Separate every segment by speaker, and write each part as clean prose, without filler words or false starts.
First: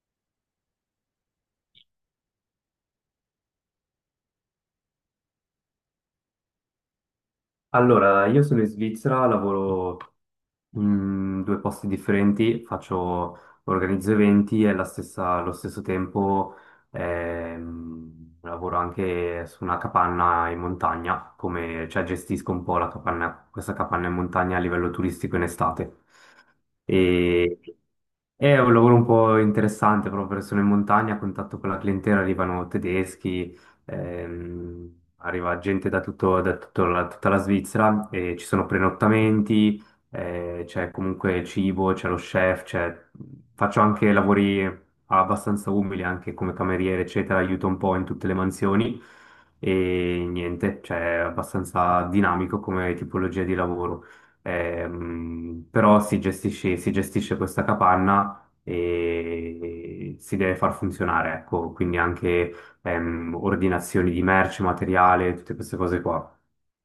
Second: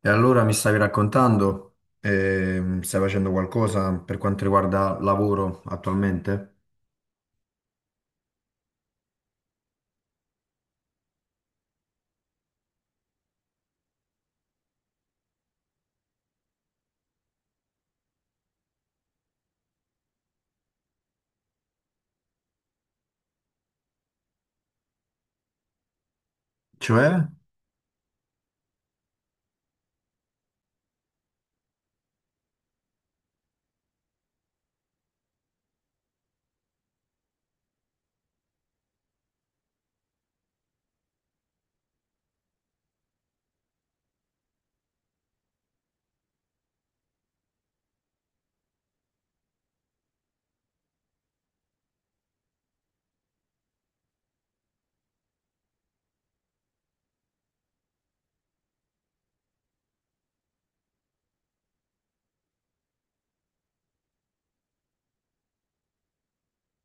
Speaker 1: E allora mi stavi raccontando, stai facendo qualcosa per quanto riguarda lavoro attualmente?
Speaker 2: Allora, io sono in Svizzera, lavoro in due posti differenti, faccio, organizzo eventi e allo stesso tempo lavoro anche su una capanna in montagna, come, cioè gestisco un po' la capanna, questa capanna in montagna a livello turistico in estate.
Speaker 1: Cioè,
Speaker 2: Mm. E è un lavoro un po' interessante proprio perché sono in montagna, a contatto con la clientela, arrivano tedeschi, ehm, arriva gente da, da tutta la Svizzera, e ci sono prenottamenti, c'è comunque cibo, c'è lo chef, c'è- faccio anche lavori abbastanza umili, anche come cameriere, eccetera, aiuto un po' in tutte le mansioni e niente, cioè è abbastanza dinamico come tipologia di lavoro. Però si gestisce questa capanna e si deve far funzionare, ecco, quindi anche ordinazioni di merce, materiale, tutte queste cose qua.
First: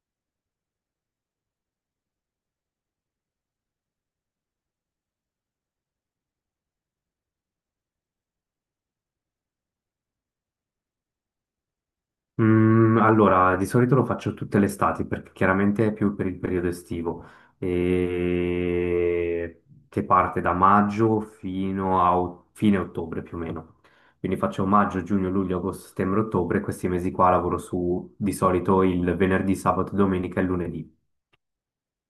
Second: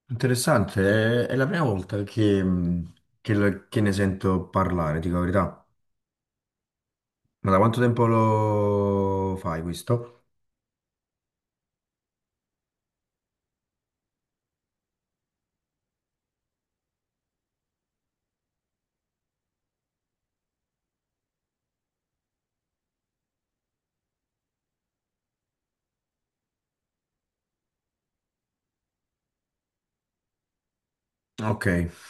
Speaker 1: interessante, è la prima volta che che ne sento parlare, dico la verità. Ma da quanto tempo lo fai questo?
Speaker 2: Mm, allora, di solito lo faccio tutte le estati perché chiaramente è più per il periodo estivo, e... che parte da maggio fino a fine ottobre più o meno. Quindi faccio maggio, giugno, luglio, agosto, settembre, ottobre, questi mesi qua lavoro su di solito il venerdì, sabato, domenica e lunedì.
Speaker 1: Ok.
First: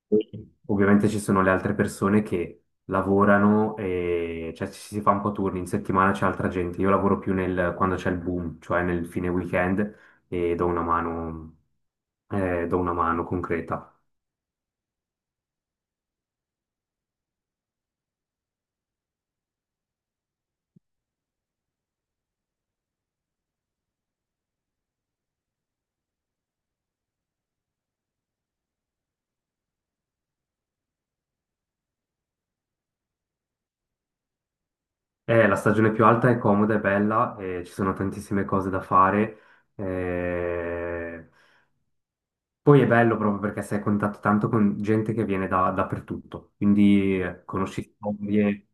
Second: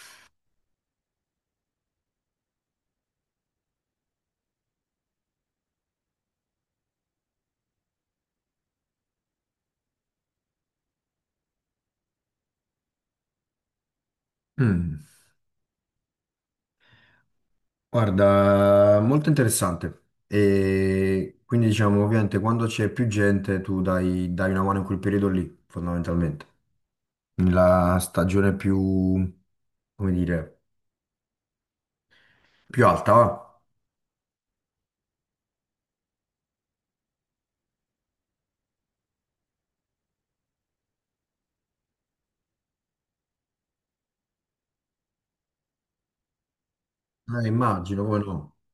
Speaker 2: E ovviamente ci sono le altre persone che lavorano e cioè, ci si fa un po' turni, in settimana c'è altra gente, io lavoro più nel, quando c'è il boom, cioè nel fine weekend e do una mano concreta.
Speaker 1: Mm. Guarda, molto interessante. E quindi diciamo, ovviamente, quando c'è più gente, tu dai una mano in quel periodo lì, fondamentalmente. Nella stagione più, come dire... più alta, va?
Speaker 2: La stagione più alta è comoda, è bella, ci sono tantissime cose da fare. Eh, poi è bello proprio perché sei a contatto tanto con gente che viene da, dappertutto, quindi conosci
Speaker 1: Immagino, come no.
Speaker 2: storie,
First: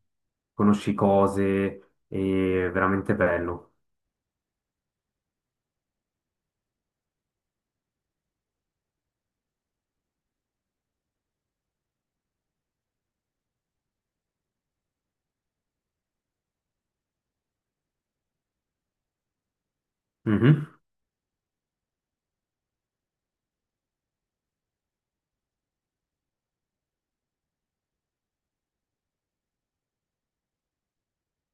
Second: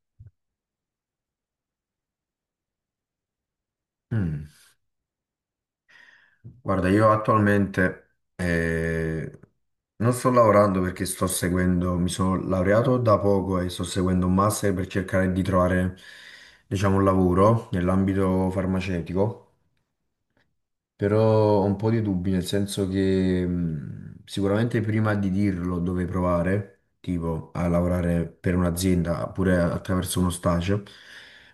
Speaker 2: conosci cose, è veramente bello.
Speaker 1: Mm. Guarda, io attualmente non sto lavorando perché sto seguendo, mi sono laureato da poco e sto seguendo un master per cercare di trovare, diciamo, un lavoro nell'ambito farmaceutico.
Speaker 2: Mhm.
Speaker 1: Però ho un po' di dubbi, nel senso che sicuramente prima di dirlo dove provare, tipo a lavorare per un'azienda oppure attraverso uno stage,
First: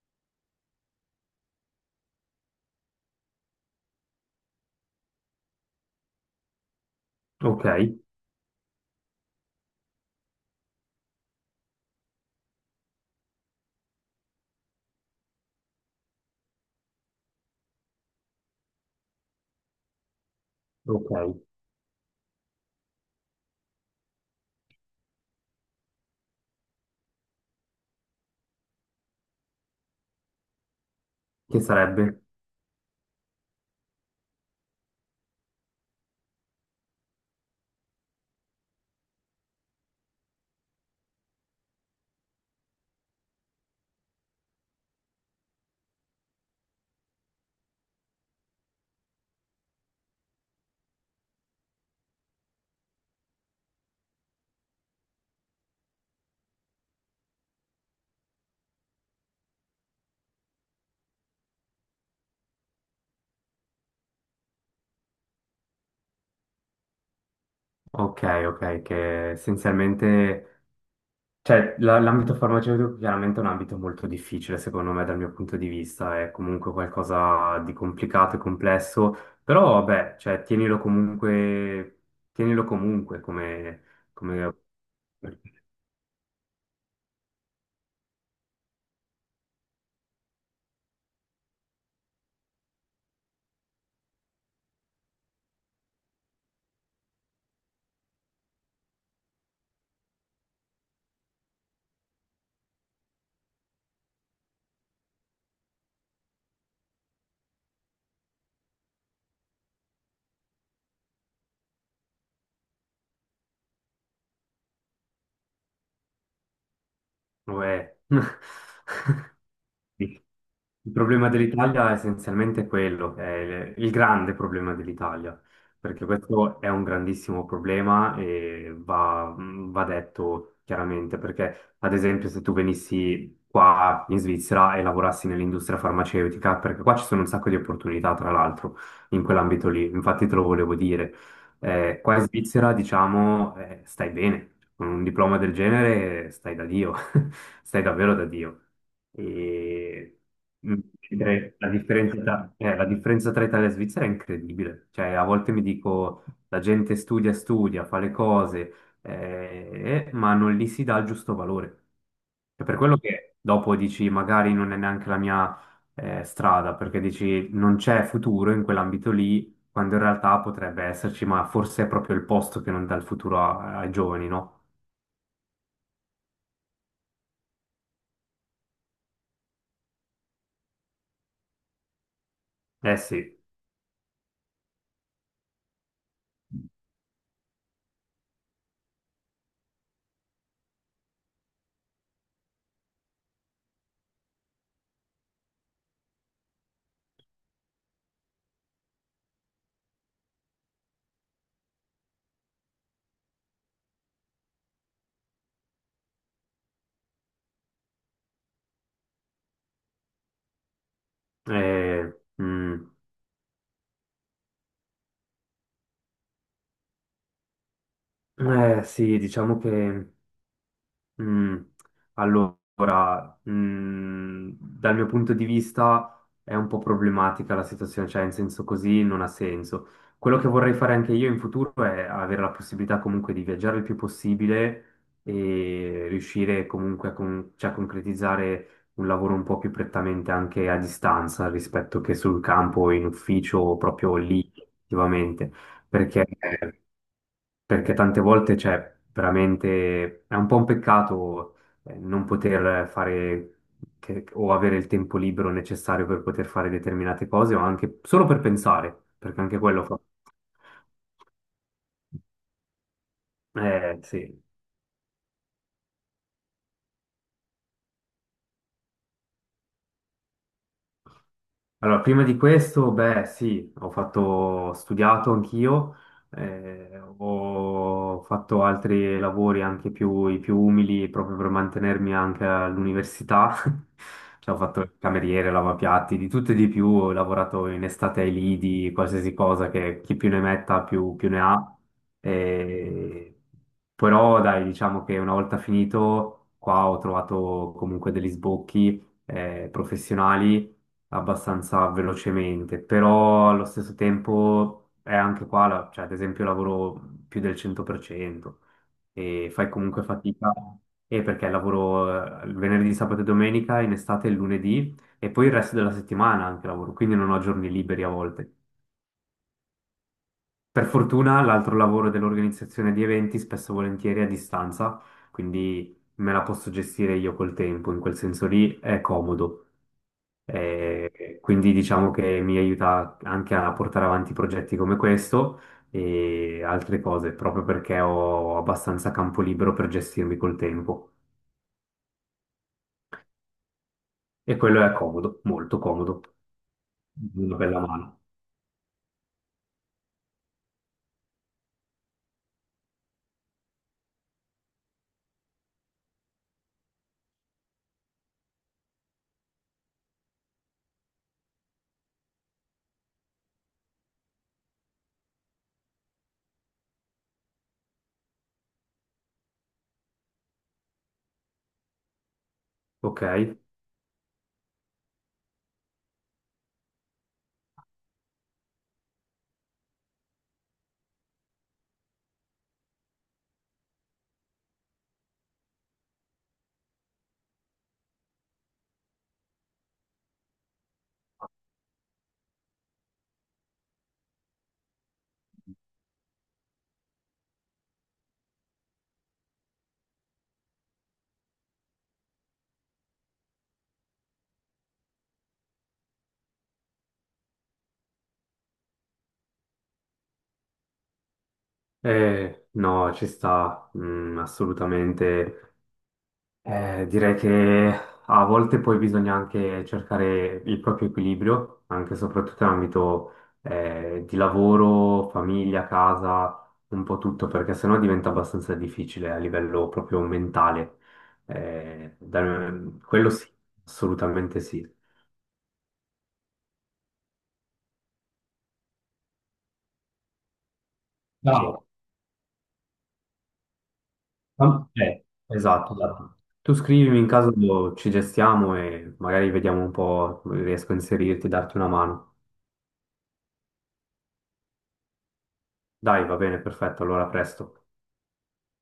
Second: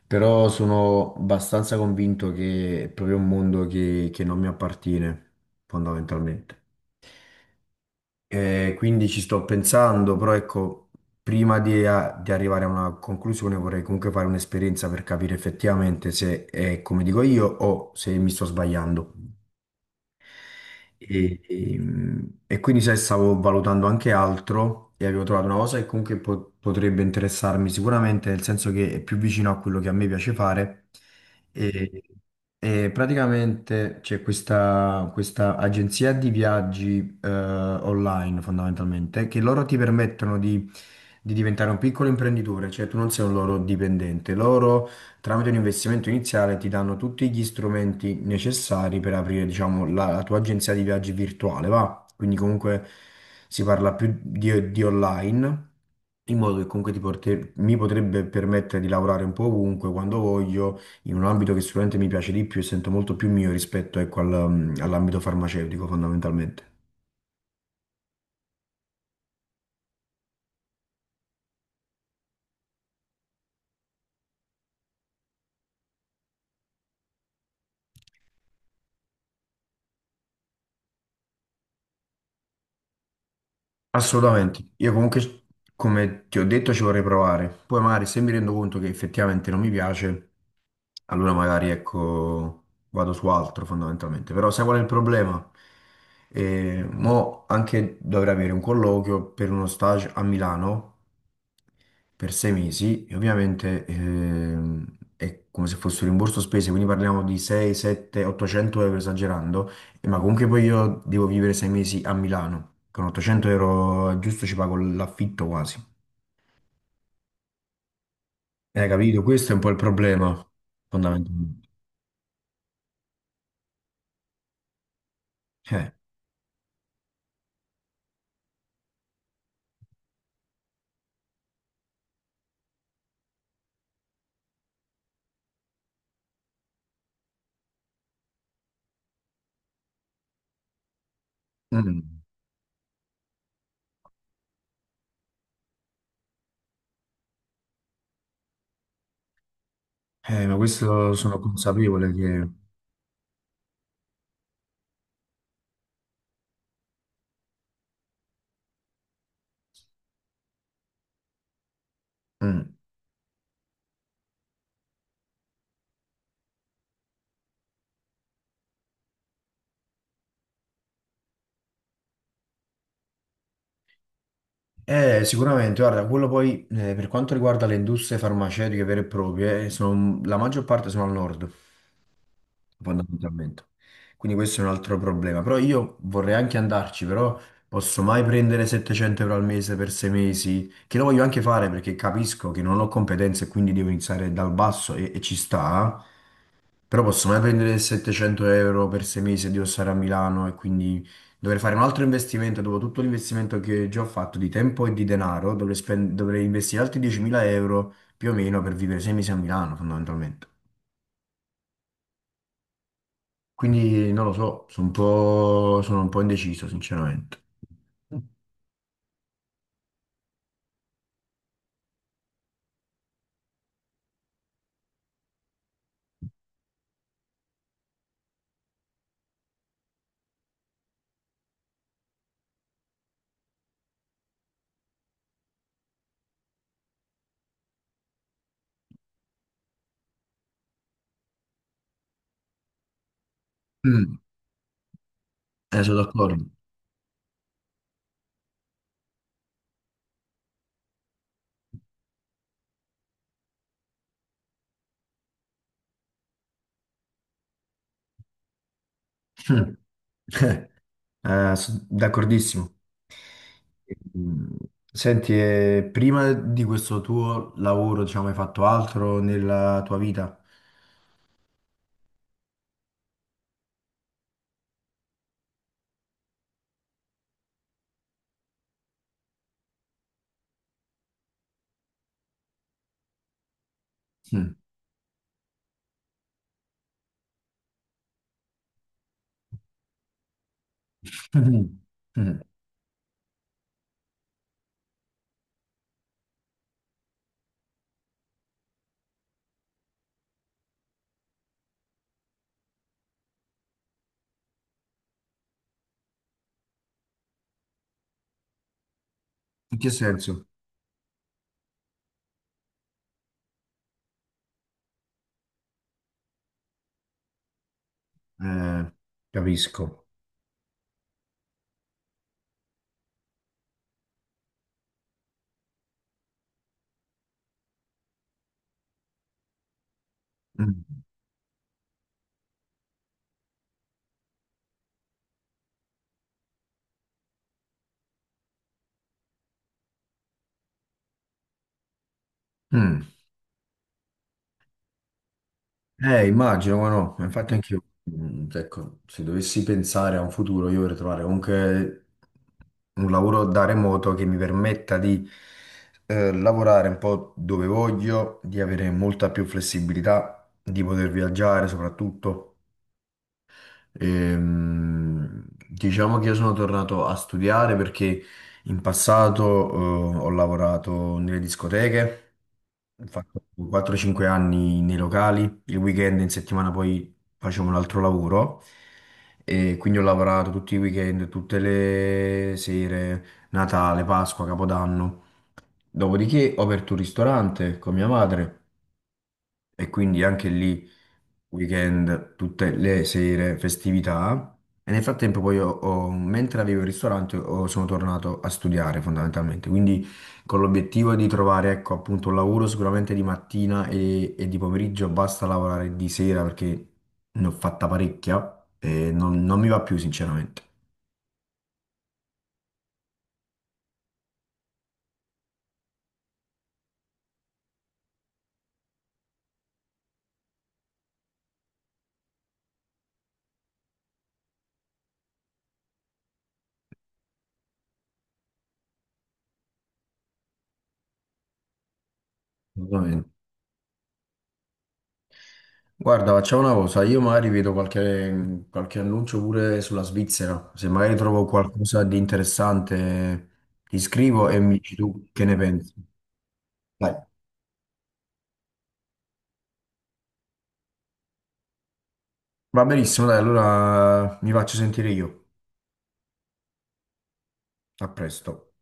Speaker 1: però sono abbastanza convinto che è proprio un mondo che non mi appartiene, fondamentalmente.
Speaker 2: Ok,
Speaker 1: E quindi ci sto pensando, però ecco, prima di, di arrivare a una conclusione vorrei comunque fare un'esperienza per capire effettivamente se è come dico io o se mi sto sbagliando.
Speaker 2: ok,
Speaker 1: E quindi sai, stavo valutando anche altro e avevo trovato una cosa che comunque potrebbe interessarmi sicuramente, nel senso che è più vicino a quello che a me piace fare.
Speaker 2: che
Speaker 1: E,
Speaker 2: sarebbe?
Speaker 1: e praticamente c'è questa, questa agenzia di viaggi online fondamentalmente, che loro ti permettono di diventare un piccolo imprenditore, cioè tu non sei un loro dipendente, loro tramite un investimento iniziale ti danno tutti gli strumenti necessari per aprire, diciamo, la, la tua agenzia di viaggi virtuale, va? Quindi comunque si parla più di online, in modo che comunque mi potrebbe permettere di lavorare un po' ovunque, quando voglio, in un ambito che sicuramente mi piace di più e sento molto più mio rispetto, ecco, all'ambito farmaceutico, fondamentalmente.
Speaker 2: Ok, ok, che essenzialmente, l'ambito farmaceutico chiaramente è un ambito molto difficile secondo me dal mio punto di vista, è comunque qualcosa di complicato e complesso, però vabbè, cioè tienilo comunque come, come...
Speaker 1: Assolutamente. Io comunque, come ti ho detto, ci vorrei provare. Poi magari se mi rendo conto che effettivamente non mi piace, allora magari ecco, vado su altro fondamentalmente, però sai qual è il problema? Mo anche dovrei avere un colloquio per uno stage a Milano per 6 mesi e ovviamente è come se fosse un rimborso spese, quindi parliamo di 6, 7, 800 euro esagerando, ma comunque poi io devo vivere 6 mesi a Milano, con 800 euro giusto ci pago l'affitto quasi.
Speaker 2: Vabbè.
Speaker 1: Capito? Questo è un po' il problema
Speaker 2: Il problema
Speaker 1: fondamentalmente.
Speaker 2: dell'Italia è essenzialmente quello, è il grande problema dell'Italia,
Speaker 1: Eh.
Speaker 2: perché questo è un grandissimo problema e va detto chiaramente, perché ad esempio se tu venissi qua in Svizzera e lavorassi nell'industria farmaceutica, perché qua ci sono un sacco di opportunità tra l'altro in quell'ambito lì, infatti te lo volevo dire, qua
Speaker 1: Mm.
Speaker 2: in Svizzera diciamo stai bene, con un diploma del genere stai da Dio. Stai davvero da Dio. E
Speaker 1: Ma
Speaker 2: mm,
Speaker 1: questo sono
Speaker 2: direi
Speaker 1: consapevole che...
Speaker 2: la differenza tra Italia e Svizzera è incredibile. Cioè, a volte mi dico, la gente studia, studia, fa le cose, ma non gli si dà il giusto valore. È
Speaker 1: Mm.
Speaker 2: per quello che dopo dici, magari non è neanche la mia, strada, perché dici, non c'è futuro in quell'ambito lì, quando in realtà potrebbe esserci, ma forse è proprio il posto che non dà il futuro ai giovani, no?
Speaker 1: Sicuramente, guarda, quello poi per quanto riguarda le industrie farmaceutiche vere e proprie, la maggior parte sono al nord,
Speaker 2: Eh sì,
Speaker 1: fondamentalmente. Quindi questo è un altro problema. Però io vorrei anche andarci, però posso mai prendere 700 euro al mese per 6 mesi, che lo voglio anche fare perché capisco che non ho competenze e quindi devo iniziare dal basso e ci sta. Però posso mai prendere 700 euro per 6 mesi e devo stare a Milano e quindi dovrei fare un altro investimento. Dopo tutto l'investimento che già ho fatto di tempo e di denaro, dovrei, dovrei investire altri 10.000 euro più o meno per vivere 6 mesi a Milano, fondamentalmente.
Speaker 2: eh, mm.
Speaker 1: Quindi non lo so, sono un po' indeciso, sinceramente.
Speaker 2: Eh sì, diciamo che mm, allora, dal mio punto di vista è un po' problematica la situazione, cioè in senso così non ha senso. Quello che vorrei fare anche io in futuro è avere la possibilità comunque di viaggiare il più possibile e riuscire comunque a, cioè, a concretizzare un lavoro un po' più prettamente anche a distanza rispetto che sul campo, in ufficio o proprio
Speaker 1: Mm,
Speaker 2: lì, attivamente,
Speaker 1: sono
Speaker 2: perché
Speaker 1: d'accordo.
Speaker 2: perché tante volte, cioè, veramente è un po' un peccato non poter fare o avere il tempo libero necessario per poter fare determinate cose o anche solo per pensare, perché anche
Speaker 1: Mm.
Speaker 2: quello fa.
Speaker 1: Sono d'accordissimo.
Speaker 2: Sì.
Speaker 1: Mm. Senti, prima di questo tuo lavoro, diciamo, hai fatto altro nella tua vita?
Speaker 2: Allora, prima di questo, beh, sì, ho fatto, ho studiato anch'io, ho fatto altri lavori anche più, i più umili proprio per mantenermi anche all'università. Cioè,
Speaker 1: Mm.
Speaker 2: ho fatto il cameriere, lavapiatti, di tutto e di più, ho lavorato in estate ai lidi, qualsiasi cosa che chi più ne metta più, più ne ha.
Speaker 1: Mhm. Mm.
Speaker 2: Eh, però, dai, diciamo che una volta finito, qua ho trovato comunque degli sbocchi, professionali abbastanza velocemente, però allo stesso tempo è anche qua, cioè ad esempio lavoro più del 100% e fai
Speaker 1: In che
Speaker 2: comunque
Speaker 1: senso?
Speaker 2: fatica, e perché lavoro il venerdì, sabato e domenica, in estate il lunedì e poi il resto della settimana anche lavoro, quindi non ho giorni liberi a volte.
Speaker 1: Eh, capisco.
Speaker 2: Per fortuna l'altro lavoro dell'organizzazione di eventi spesso e volentieri è a distanza, quindi me la posso gestire io col tempo, in quel senso lì è comodo.
Speaker 1: Mm.
Speaker 2: Quindi diciamo che mi aiuta anche a portare avanti progetti come questo e altre cose, proprio perché ho abbastanza campo libero per gestirmi col tempo.
Speaker 1: Mm.
Speaker 2: E quello è comodo, molto comodo,
Speaker 1: Immagino, ma no, ma infatti
Speaker 2: una bella
Speaker 1: anch'io,
Speaker 2: mano.
Speaker 1: mm, ecco, se dovessi pensare a un futuro, io vorrei trovare comunque un lavoro da remoto che mi permetta di lavorare un po' dove voglio, di avere molta più flessibilità, di poter viaggiare soprattutto. Diciamo che io sono tornato a studiare perché in passato, ho lavorato nelle discoteche, ho
Speaker 2: Ok?
Speaker 1: fatto 4-5 anni nei locali, il weekend in settimana poi facevo un altro lavoro e quindi ho lavorato tutti i weekend, tutte le sere, Natale, Pasqua, Capodanno. Dopodiché ho aperto un ristorante con mia madre e quindi anche lì weekend, tutte le sere, festività. E nel frattempo poi mentre avevo il ristorante sono tornato a studiare fondamentalmente, quindi con l'obiettivo di trovare ecco appunto un lavoro sicuramente di mattina e di pomeriggio, basta lavorare di sera perché ne ho fatta parecchia e non, non mi va più sinceramente.
Speaker 2: No, ci sta, mm, assolutamente. Direi che a volte poi bisogna anche cercare il proprio equilibrio, anche e soprattutto in ambito di lavoro, famiglia, casa, un po' tutto, perché sennò diventa abbastanza difficile a livello proprio mentale. Eh, da- quello sì, assolutamente sì. E-
Speaker 1: Guarda, facciamo una cosa, io magari vedo qualche, qualche annuncio pure sulla Svizzera, se magari trovo
Speaker 2: No,
Speaker 1: qualcosa di interessante ti scrivo e mi dici tu che ne pensi.
Speaker 2: esatto, esatto. Tu scrivimi
Speaker 1: Dai.
Speaker 2: in caso ci gestiamo e magari vediamo un po', riesco a inserirti, darti una mano.
Speaker 1: Va benissimo, dai, allora mi faccio sentire io.
Speaker 2: Dai, va bene, perfetto, allora a presto.
Speaker 1: A presto.